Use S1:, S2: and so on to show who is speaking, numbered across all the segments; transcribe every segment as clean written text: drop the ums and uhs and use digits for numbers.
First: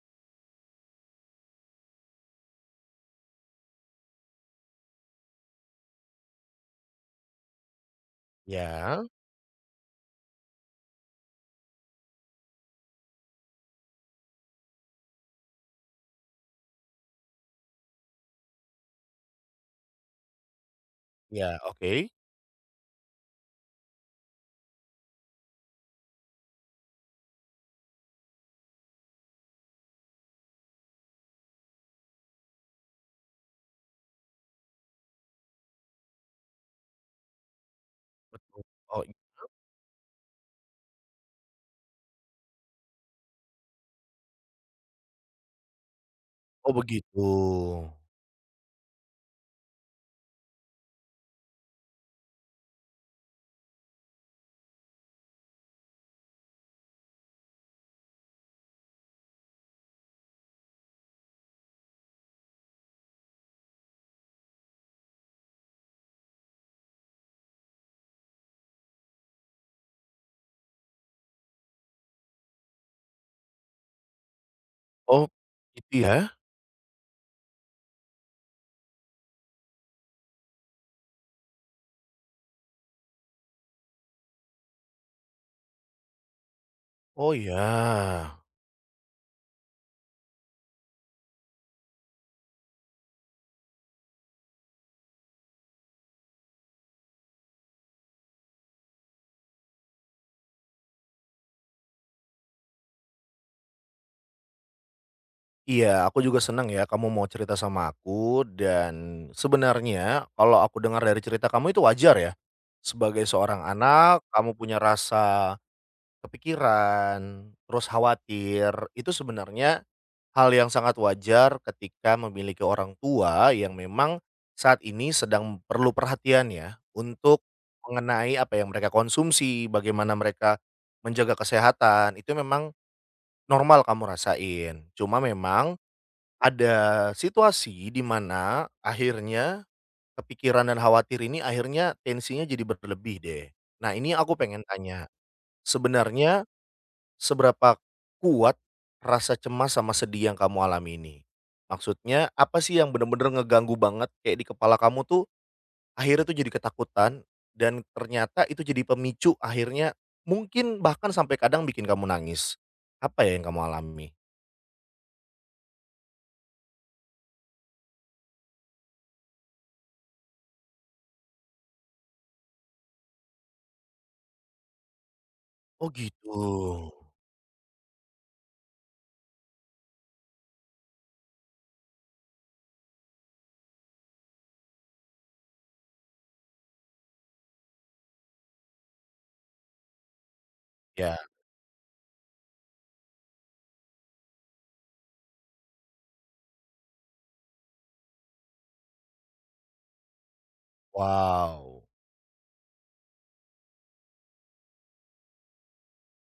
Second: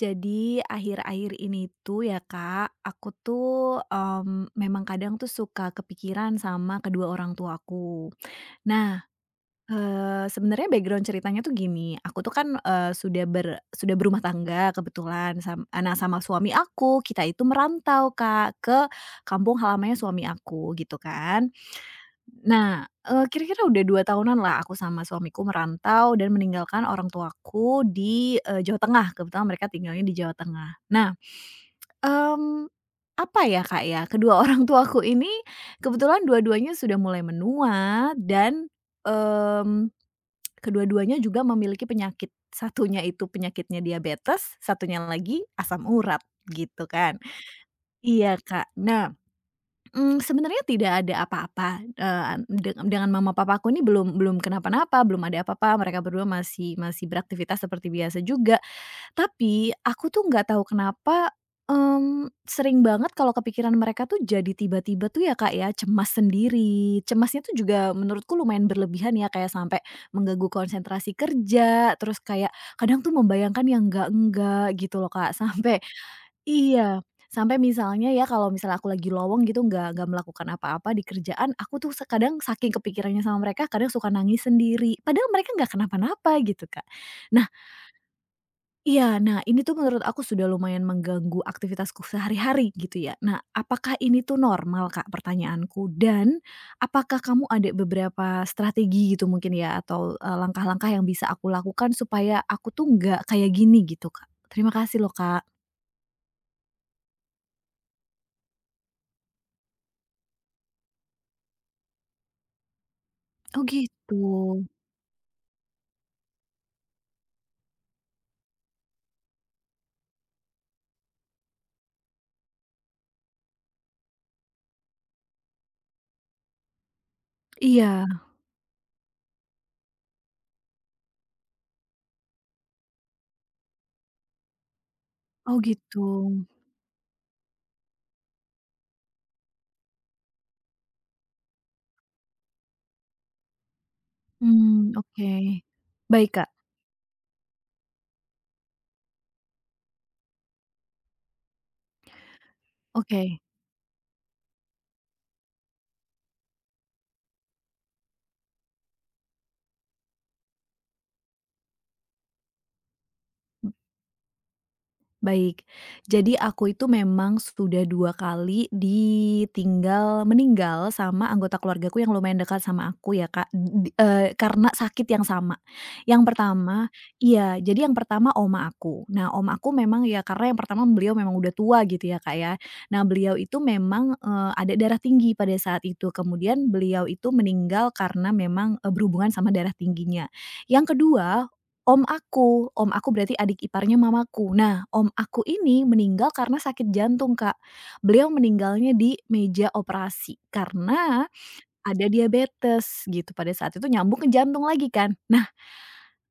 S1: Jadi akhir-akhir ini tuh ya Kak, aku tuh, memang kadang tuh suka kepikiran sama kedua orang tuaku.
S2: Ya,
S1: Nah, sebenarnya background ceritanya tuh gini, aku tuh kan, sudah berumah tangga kebetulan sam eee, nah sama suami aku, kita itu merantau Kak, ke kampung halamannya suami aku gitu kan.
S2: ya, oke.
S1: Nah, kira-kira udah dua tahunan lah aku sama suamiku merantau dan meninggalkan orang tuaku di, Jawa Tengah, kebetulan mereka tinggalnya di Jawa Tengah. Nah, mmm, apa ya, Kak, ya, kedua orang tuaku ini kebetulan dua-duanya sudah mulai menua dan,
S2: Oh
S1: mmm, kedua-duanya juga memiliki penyakit. Satunya itu penyakitnya diabetes, satunya lagi asam urat,
S2: oh
S1: gitu kan.
S2: begitu.
S1: Iya, Kak. Nah, sebenarnya tidak ada apa-apa, eee, de dengan mama papaku ini belum belum kenapa-napa, belum ada apa-apa, mereka berdua masih masih beraktivitas seperti biasa juga. Tapi aku tuh nggak tahu kenapa, sering banget kalau kepikiran mereka tuh jadi tiba-tiba tuh ya, Kak, ya, cemas sendiri. Cemasnya tuh juga menurutku lumayan berlebihan ya, kayak sampai mengganggu konsentrasi kerja, terus kayak kadang tuh membayangkan yang enggak-enggak gitu loh,
S2: Oh,
S1: Kak. Sampai
S2: gitu ya?
S1: Iya, sampai misalnya ya kalau misalnya aku lagi lowong gitu nggak melakukan apa-apa di kerjaan, aku tuh kadang saking kepikirannya sama mereka, kadang suka nangis sendiri, padahal mereka nggak kenapa-napa gitu, Kak.
S2: Oh
S1: Nah,
S2: ya,
S1: iya, nah ini tuh menurut aku sudah lumayan mengganggu aktivitasku sehari-hari gitu ya. Nah, apakah ini tuh normal, Kak, pertanyaanku? Dan apakah kamu ada beberapa strategi gitu mungkin ya atau, langkah-langkah yang bisa aku lakukan supaya aku tuh nggak kayak gini gitu, Kak? Terima kasih loh, Kak.
S2: iya, aku juga senang ya kamu mau cerita sama aku dan sebenarnya kalau aku dengar dari cerita kamu itu wajar ya. Sebagai seorang
S1: Oh gitu,
S2: anak, kamu punya rasa kepikiran, terus khawatir, itu sebenarnya hal yang sangat wajar ketika memiliki orang tua yang memang saat ini sedang perlu perhatian ya, untuk
S1: iya.
S2: mengenai apa yang mereka konsumsi, bagaimana mereka menjaga kesehatan, itu memang normal kamu rasain. Cuma
S1: Oh
S2: memang
S1: gitu,
S2: ada situasi di mana akhirnya kepikiran dan khawatir ini akhirnya tensinya jadi berlebih deh. Nah, ini aku pengen
S1: mmm,
S2: tanya,
S1: oke. Baik
S2: sebenarnya
S1: Kak,
S2: seberapa kuat rasa cemas sama sedih yang kamu alami ini? Maksudnya apa sih yang
S1: oke.
S2: bener-bener ngeganggu banget kayak di kepala kamu tuh akhirnya tuh jadi ketakutan dan ternyata itu jadi pemicu akhirnya mungkin bahkan sampai kadang bikin kamu nangis. Apa ya yang kamu alami?
S1: Baik, jadi aku itu memang sudah 2 kali ditinggal meninggal sama anggota keluargaku yang lumayan dekat sama aku ya Kak, karena sakit yang sama.
S2: Oh
S1: Yang pertama
S2: gitu.
S1: Iya, jadi yang pertama oma aku. Nah, oma aku memang ya karena yang pertama beliau memang udah tua gitu ya Kak ya. Nah, beliau itu memang, ada darah tinggi pada saat itu, kemudian beliau itu meninggal karena memang, berhubungan sama darah tingginya. Yang
S2: Ya,
S1: kedua, Om aku berarti adik iparnya mamaku. Nah, om aku ini meninggal karena sakit jantung, Kak. Beliau meninggalnya di meja operasi karena
S2: wow.
S1: ada diabetes gitu, pada saat itu nyambung ke jantung lagi kan. Nah,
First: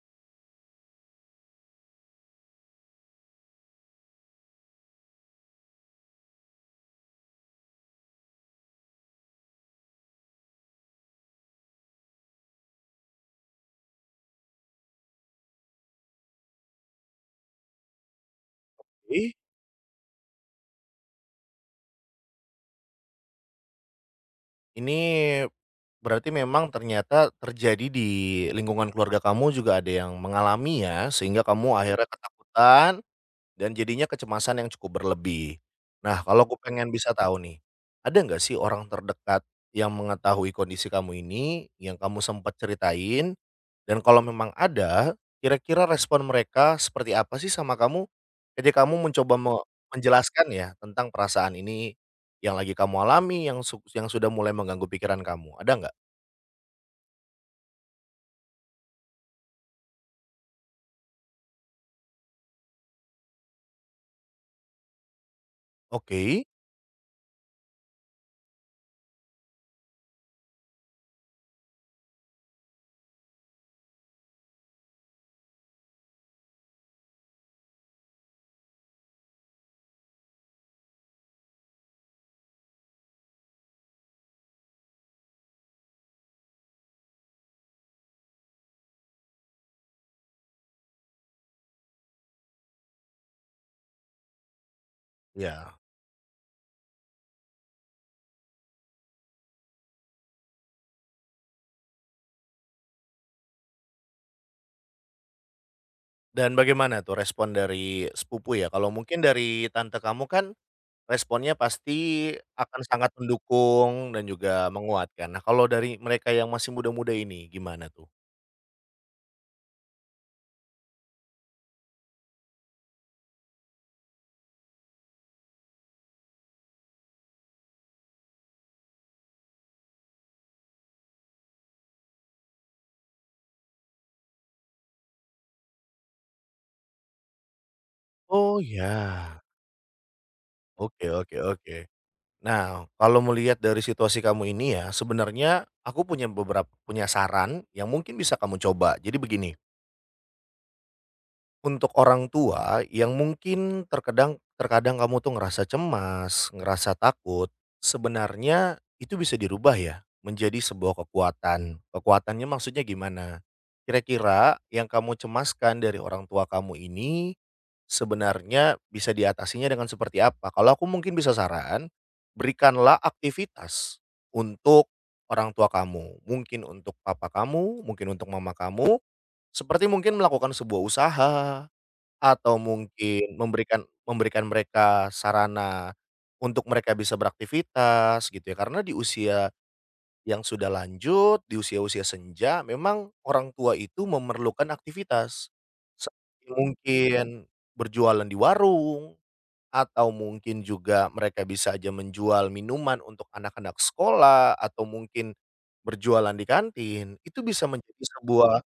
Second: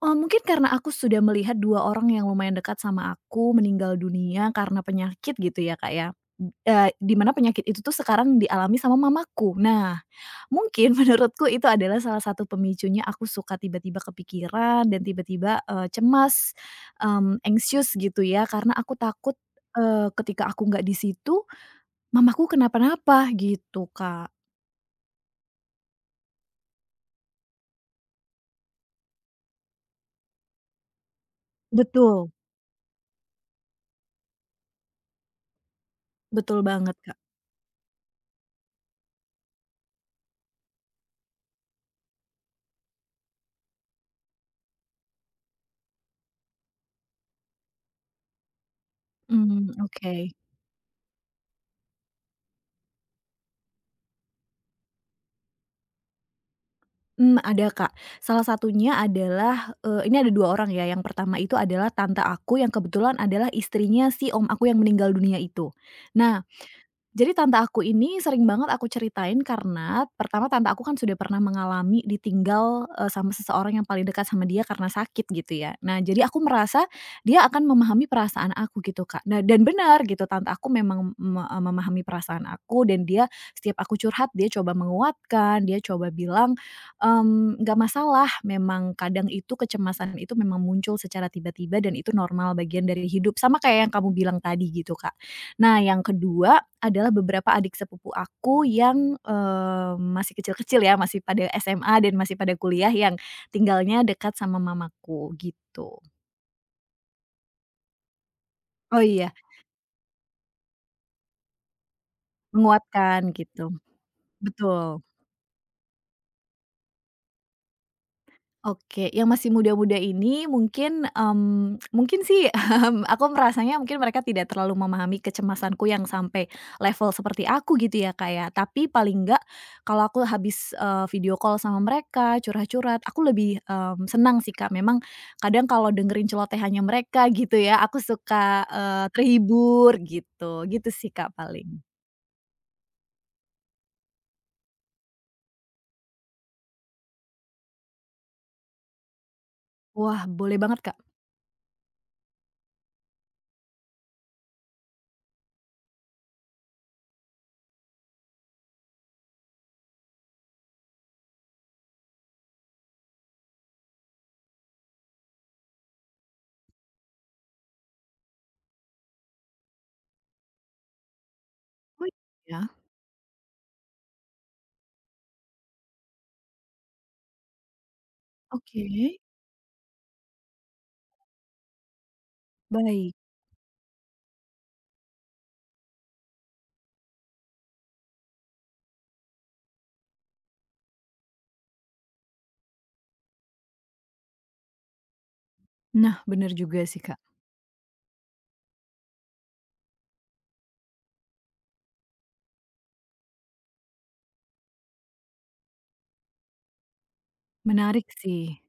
S1: mungkin karena aku sudah melihat 2 orang yang lumayan dekat sama aku meninggal dunia karena penyakit gitu ya, Kak, ya, di mana penyakit itu tuh sekarang dialami sama mamaku. Nah, mungkin menurutku itu adalah salah satu pemicunya aku suka tiba-tiba kepikiran dan tiba-tiba, cemas, anxious gitu ya karena aku
S2: Ih,
S1: takut, ketika aku nggak di situ mamaku kenapa-napa gitu, Kak.
S2: ini berarti memang ternyata terjadi di lingkungan keluarga kamu juga ada yang mengalami ya sehingga kamu akhirnya
S1: Betul,
S2: ketakutan dan jadinya kecemasan yang cukup berlebih. Nah, kalau aku
S1: betul
S2: pengen
S1: banget,
S2: bisa
S1: Kak.
S2: tahu nih, ada nggak sih orang terdekat yang mengetahui kondisi kamu ini, yang kamu sempat ceritain? Dan kalau memang ada, kira-kira respon mereka seperti apa sih sama kamu, ketika kamu mencoba
S1: Mmm, oke.
S2: menjelaskan ya, tentang perasaan ini yang lagi kamu alami, yang sudah mulai mengganggu pikiran kamu, ada nggak?
S1: Mmm, ada, Kak. Salah satunya adalah, ini ada 2 orang ya, yang pertama itu adalah tante aku yang kebetulan adalah istrinya si om aku yang meninggal dunia itu. Nah,
S2: Oke,
S1: jadi tante aku ini sering banget aku ceritain karena pertama tante aku kan sudah pernah mengalami ditinggal, sama seseorang yang paling dekat sama dia karena sakit gitu ya. Nah, jadi aku merasa dia akan memahami perasaan aku gitu Kak. Nah, dan benar gitu tante aku memang memahami perasaan aku dan dia setiap aku curhat dia coba menguatkan, dia coba bilang, "Nggak masalah, memang kadang itu kecemasan itu memang muncul secara tiba-tiba dan itu normal bagian dari hidup." Sama kayak yang kamu bilang tadi gitu Kak.
S2: ya.
S1: Nah, yang kedua adalah beberapa adik sepupu aku yang, masih kecil-kecil ya, masih pada SMA dan masih pada kuliah yang tinggalnya dekat sama mamaku, gitu.
S2: Dan bagaimana tuh respon dari sepupu ya? Kalau
S1: Oh
S2: mungkin
S1: iya,
S2: dari tante kamu kan responnya pasti akan sangat
S1: menguatkan gitu,
S2: mendukung dan juga
S1: betul.
S2: menguatkan. Nah, kalau dari mereka yang masih muda-muda ini gimana tuh?
S1: Oke, yang masih muda-muda ini mungkin sih, aku merasanya mungkin mereka tidak terlalu memahami kecemasanku yang sampai level seperti aku gitu ya, kayak. Tapi paling enggak kalau aku habis, video call sama mereka, curhat-curhat, aku lebih, senang sih, Kak. Memang kadang kalau dengerin celotehannya mereka gitu ya, aku
S2: Oh
S1: suka,
S2: ya,
S1: terhibur gitu. Gitu
S2: oke
S1: sih, Kak,
S2: oke oke.
S1: paling.
S2: Nah, kalau melihat dari situasi kamu ini ya, sebenarnya aku punya beberapa punya saran yang mungkin bisa kamu coba. Jadi begini.
S1: Wah, boleh banget, Kak.
S2: Untuk orang tua yang mungkin terkadang terkadang kamu tuh ngerasa cemas, ngerasa takut, sebenarnya itu bisa dirubah ya menjadi sebuah kekuatan. Kekuatannya maksudnya gimana? Kira-kira yang kamu cemaskan dari orang tua kamu ini sebenarnya bisa diatasinya dengan seperti apa? Kalau aku mungkin bisa saran,
S1: Oh, iya?
S2: berikanlah aktivitas untuk orang tua kamu, mungkin untuk papa kamu, mungkin untuk mama
S1: Oke,
S2: kamu, seperti mungkin melakukan sebuah usaha atau
S1: baik.
S2: mungkin memberikan memberikan mereka sarana untuk mereka bisa beraktivitas gitu ya, karena di usia yang sudah lanjut, di usia-usia senja memang orang tua itu memerlukan aktivitas.
S1: Nah,
S2: Seperti
S1: benar juga sih, Kak.
S2: mungkin berjualan di warung, atau mungkin juga mereka bisa aja menjual minuman untuk anak-anak sekolah, atau mungkin berjualan di kantin, itu bisa menjadi
S1: Menarik sih.
S2: sebuah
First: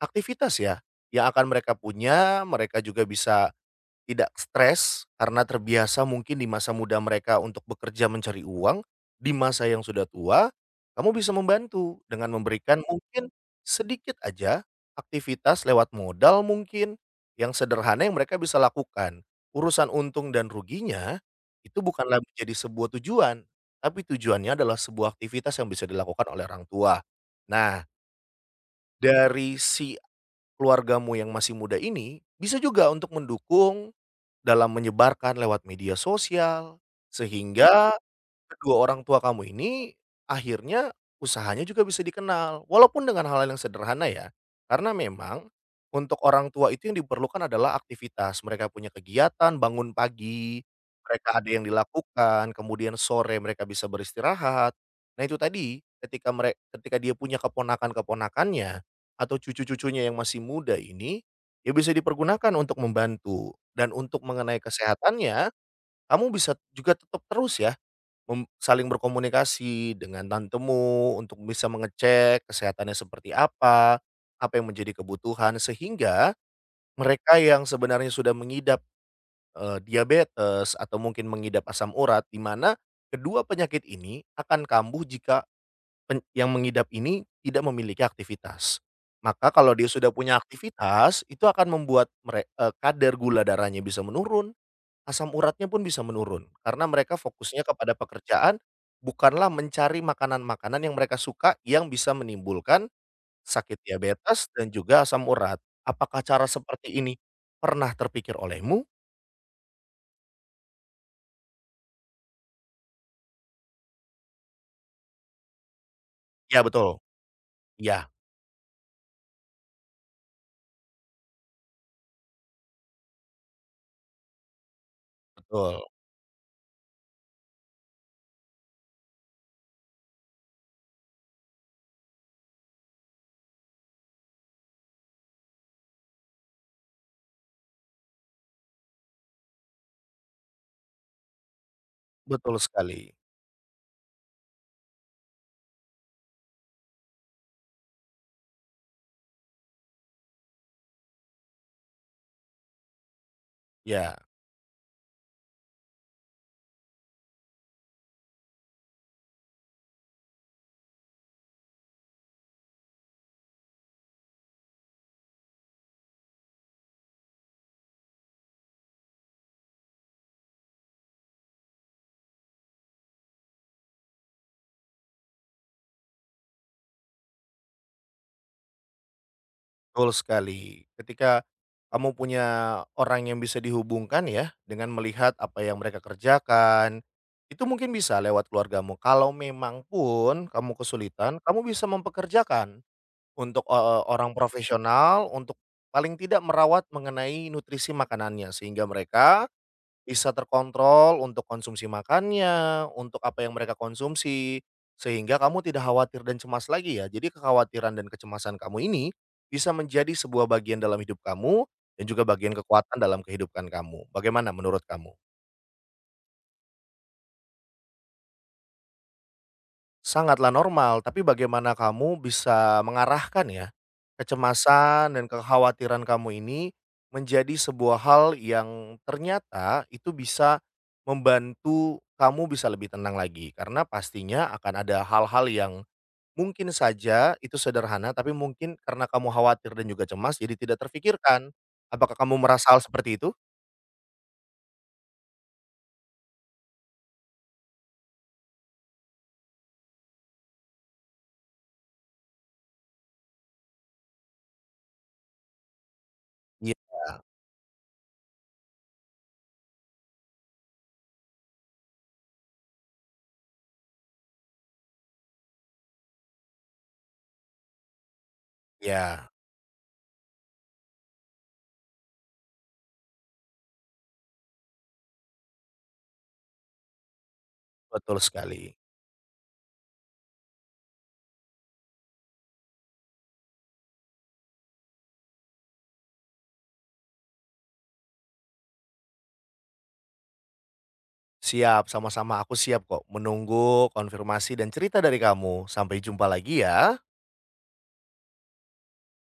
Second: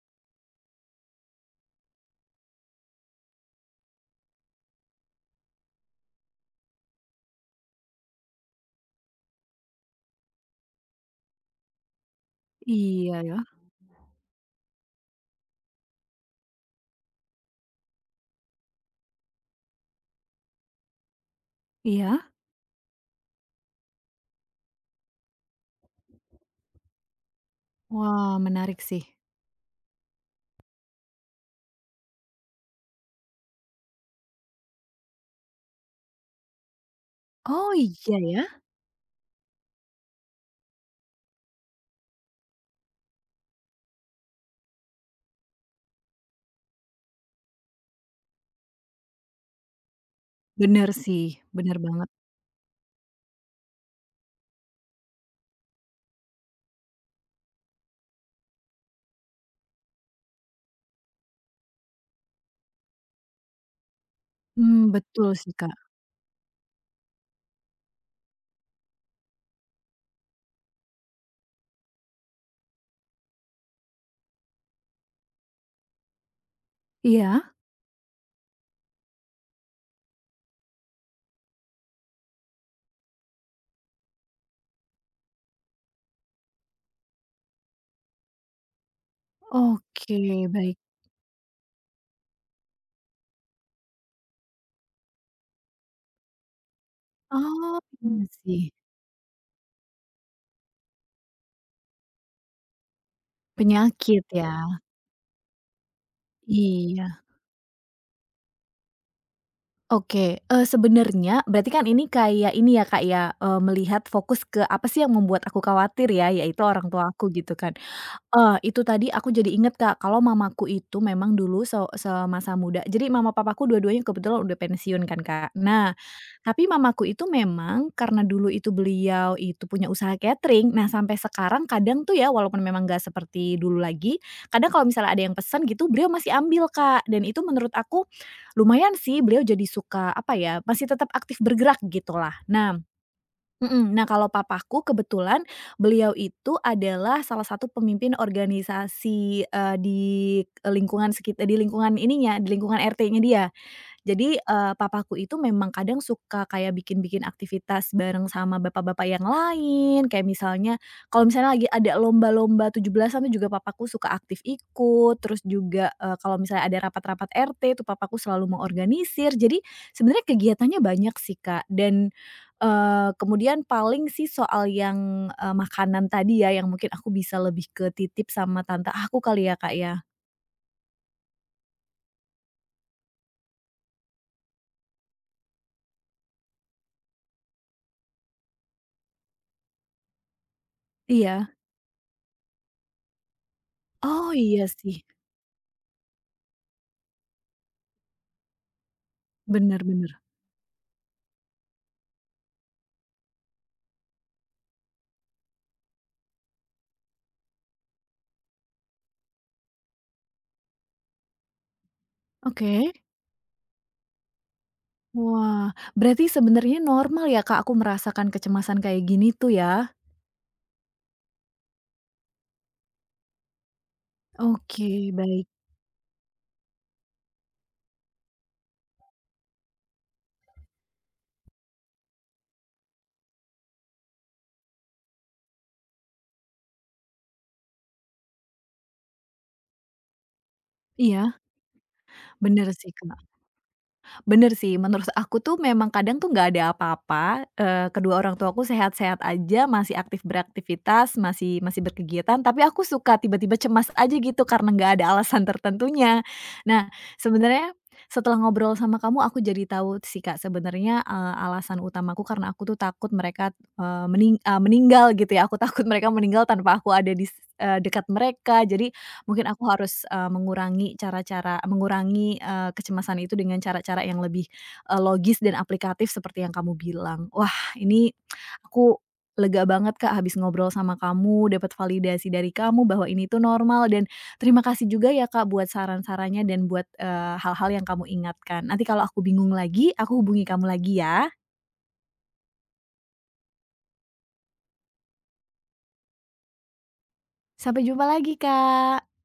S2: aktivitas ya, yang akan mereka punya, mereka juga bisa tidak stres karena terbiasa mungkin di masa muda mereka untuk bekerja mencari uang, di masa yang sudah tua, kamu bisa membantu dengan memberikan
S1: Iya
S2: mungkin
S1: ya,
S2: sedikit aja aktivitas lewat modal mungkin yang sederhana yang mereka bisa lakukan. Urusan untung dan ruginya itu bukanlah
S1: iya.
S2: menjadi sebuah tujuan, tapi tujuannya adalah sebuah aktivitas yang bisa dilakukan oleh orang tua. Nah,
S1: Wah, menarik sih.
S2: dari si keluargamu yang masih muda ini bisa juga untuk mendukung dalam menyebarkan lewat media sosial, sehingga,
S1: Oh, iya ya?
S2: kedua orang tua kamu ini, akhirnya usahanya juga bisa dikenal, walaupun dengan hal-hal yang sederhana ya. Karena memang untuk orang tua itu yang diperlukan adalah aktivitas, mereka punya kegiatan, bangun pagi,
S1: Bener sih,
S2: mereka ada yang
S1: bener banget.
S2: dilakukan, kemudian sore mereka bisa beristirahat. Nah itu tadi, ketika mereka ketika dia punya keponakan-keponakannya, atau cucu-cucunya yang masih muda ini, ya bisa dipergunakan untuk membantu dan untuk mengenai
S1: Mmm, betul
S2: kesehatannya,
S1: sih, Kak.
S2: kamu bisa juga tetap terus ya mem saling berkomunikasi dengan tantemu untuk bisa mengecek kesehatannya seperti apa, apa yang menjadi kebutuhan, sehingga mereka
S1: Iya?
S2: yang sebenarnya sudah mengidap, diabetes atau mungkin mengidap asam urat, di mana kedua penyakit ini akan kambuh jika pen yang mengidap ini tidak memiliki aktivitas. Maka kalau dia sudah
S1: Oke,
S2: punya
S1: baik.
S2: aktivitas, itu akan membuat kadar gula darahnya bisa menurun, asam uratnya pun bisa menurun, karena mereka fokusnya
S1: Oh,
S2: kepada
S1: iya, mhm,
S2: pekerjaan,
S1: sih.
S2: bukanlah mencari makanan-makanan yang mereka suka yang bisa menimbulkan sakit
S1: Penyakit
S2: diabetes
S1: ya?
S2: dan juga asam urat. Apakah cara seperti
S1: Iya.
S2: ini pernah terpikir olehmu?
S1: Oke, sebenarnya berarti kan ini kayak ini ya, Kak, ya, melihat fokus ke apa sih yang membuat aku khawatir ya, yaitu
S2: Ya
S1: orang
S2: betul.
S1: tua aku gitu kan.
S2: Ya
S1: Itu tadi aku jadi inget, Kak, kalau mamaku itu memang dulu semasa muda jadi mama papaku dua-duanya kebetulan udah pensiun kan, Kak.
S2: betul.
S1: Nah, tapi mamaku itu memang karena dulu itu beliau itu punya usaha catering, nah sampai sekarang kadang tuh ya walaupun memang nggak seperti dulu lagi, kadang kalau misalnya ada yang pesan gitu beliau masih ambil, Kak, dan itu menurut aku lumayan sih beliau jadi suka apa ya, masih tetap aktif bergerak gitulah.
S2: Betul
S1: Nah,
S2: sekali.
S1: mhm. Nah, kalau papaku kebetulan beliau itu adalah salah satu pemimpin organisasi, di lingkungan sekitar di lingkungan ininya, di lingkungan RT-nya dia.
S2: Ya
S1: Jadi, papaku itu memang kadang suka kayak bikin-bikin aktivitas bareng sama bapak-bapak yang lain, kayak misalnya kalau misalnya lagi ada lomba-lomba 17-an tuh juga papaku suka aktif ikut, terus juga, kalau misalnya ada rapat-rapat RT tuh papaku selalu mengorganisir. Jadi sebenarnya kegiatannya banyak sih, Kak, dan, kemudian paling sih soal yang, makanan tadi ya, yang mungkin aku bisa lebih ke titip sama tante aku kali ya, Kak, ya?
S2: betul sekali. Ketika kamu punya orang yang bisa dihubungkan ya, dengan melihat apa yang mereka kerjakan, itu mungkin bisa lewat keluargamu. Kalau memang pun kamu kesulitan,
S1: Iya.
S2: kamu bisa mempekerjakan untuk, orang
S1: Oh, iya sih,
S2: profesional untuk paling tidak merawat mengenai nutrisi makanannya, sehingga mereka
S1: bener bener.
S2: bisa terkontrol untuk konsumsi makannya, untuk apa yang mereka konsumsi, sehingga kamu tidak khawatir dan cemas lagi ya. Jadi kekhawatiran dan kecemasan kamu ini bisa menjadi sebuah bagian dalam hidup kamu dan juga bagian
S1: Oke.
S2: kekuatan dalam kehidupan kamu. Bagaimana menurut kamu?
S1: Wah, berarti sebenarnya normal ya, Kak, aku merasakan kecemasan kayak gini tuh ya?
S2: Sangatlah normal, tapi bagaimana kamu bisa mengarahkan ya,
S1: Oke,
S2: kecemasan dan
S1: baik.
S2: kekhawatiran kamu ini menjadi sebuah hal yang ternyata itu bisa membantu kamu bisa lebih tenang lagi. Karena pastinya akan ada hal-hal yang mungkin saja itu sederhana, tapi mungkin karena kamu khawatir dan juga cemas jadi tidak
S1: Iya,
S2: terfikirkan. Apakah kamu
S1: bener
S2: merasa hal
S1: sih,
S2: seperti
S1: Kak.
S2: itu?
S1: Bener sih, menurut aku tuh memang kadang tuh nggak ada apa-apa, kedua orang tuaku sehat-sehat aja, masih aktif beraktivitas, masih masih berkegiatan, tapi aku suka tiba-tiba cemas aja gitu karena nggak ada alasan tertentunya.
S2: Iya.
S1: Nah, sebenarnya setelah ngobrol sama kamu aku jadi tahu sih, Kak, sebenarnya, alasan utamaku karena aku tuh takut mereka, meninggal gitu ya, aku takut mereka meninggal tanpa aku ada dekat mereka, jadi
S2: Ya,
S1: mungkin aku harus, mengurangi cara-cara mengurangi, kecemasan itu dengan cara-cara yang lebih, logis dan aplikatif seperti yang kamu bilang. Wah, ini
S2: betul sekali.
S1: aku lega banget, Kak, habis ngobrol sama kamu, dapat validasi dari kamu bahwa ini tuh normal dan terima kasih juga ya, Kak, buat saran-sarannya dan buat, hal-hal yang kamu ingatkan. Nanti kalau aku bingung lagi, aku hubungi kamu lagi ya.
S2: Siap, sama-sama aku siap kok menunggu konfirmasi dan cerita dari kamu. Sampai jumpa lagi ya.
S1: Sampai jumpa lagi, Kak.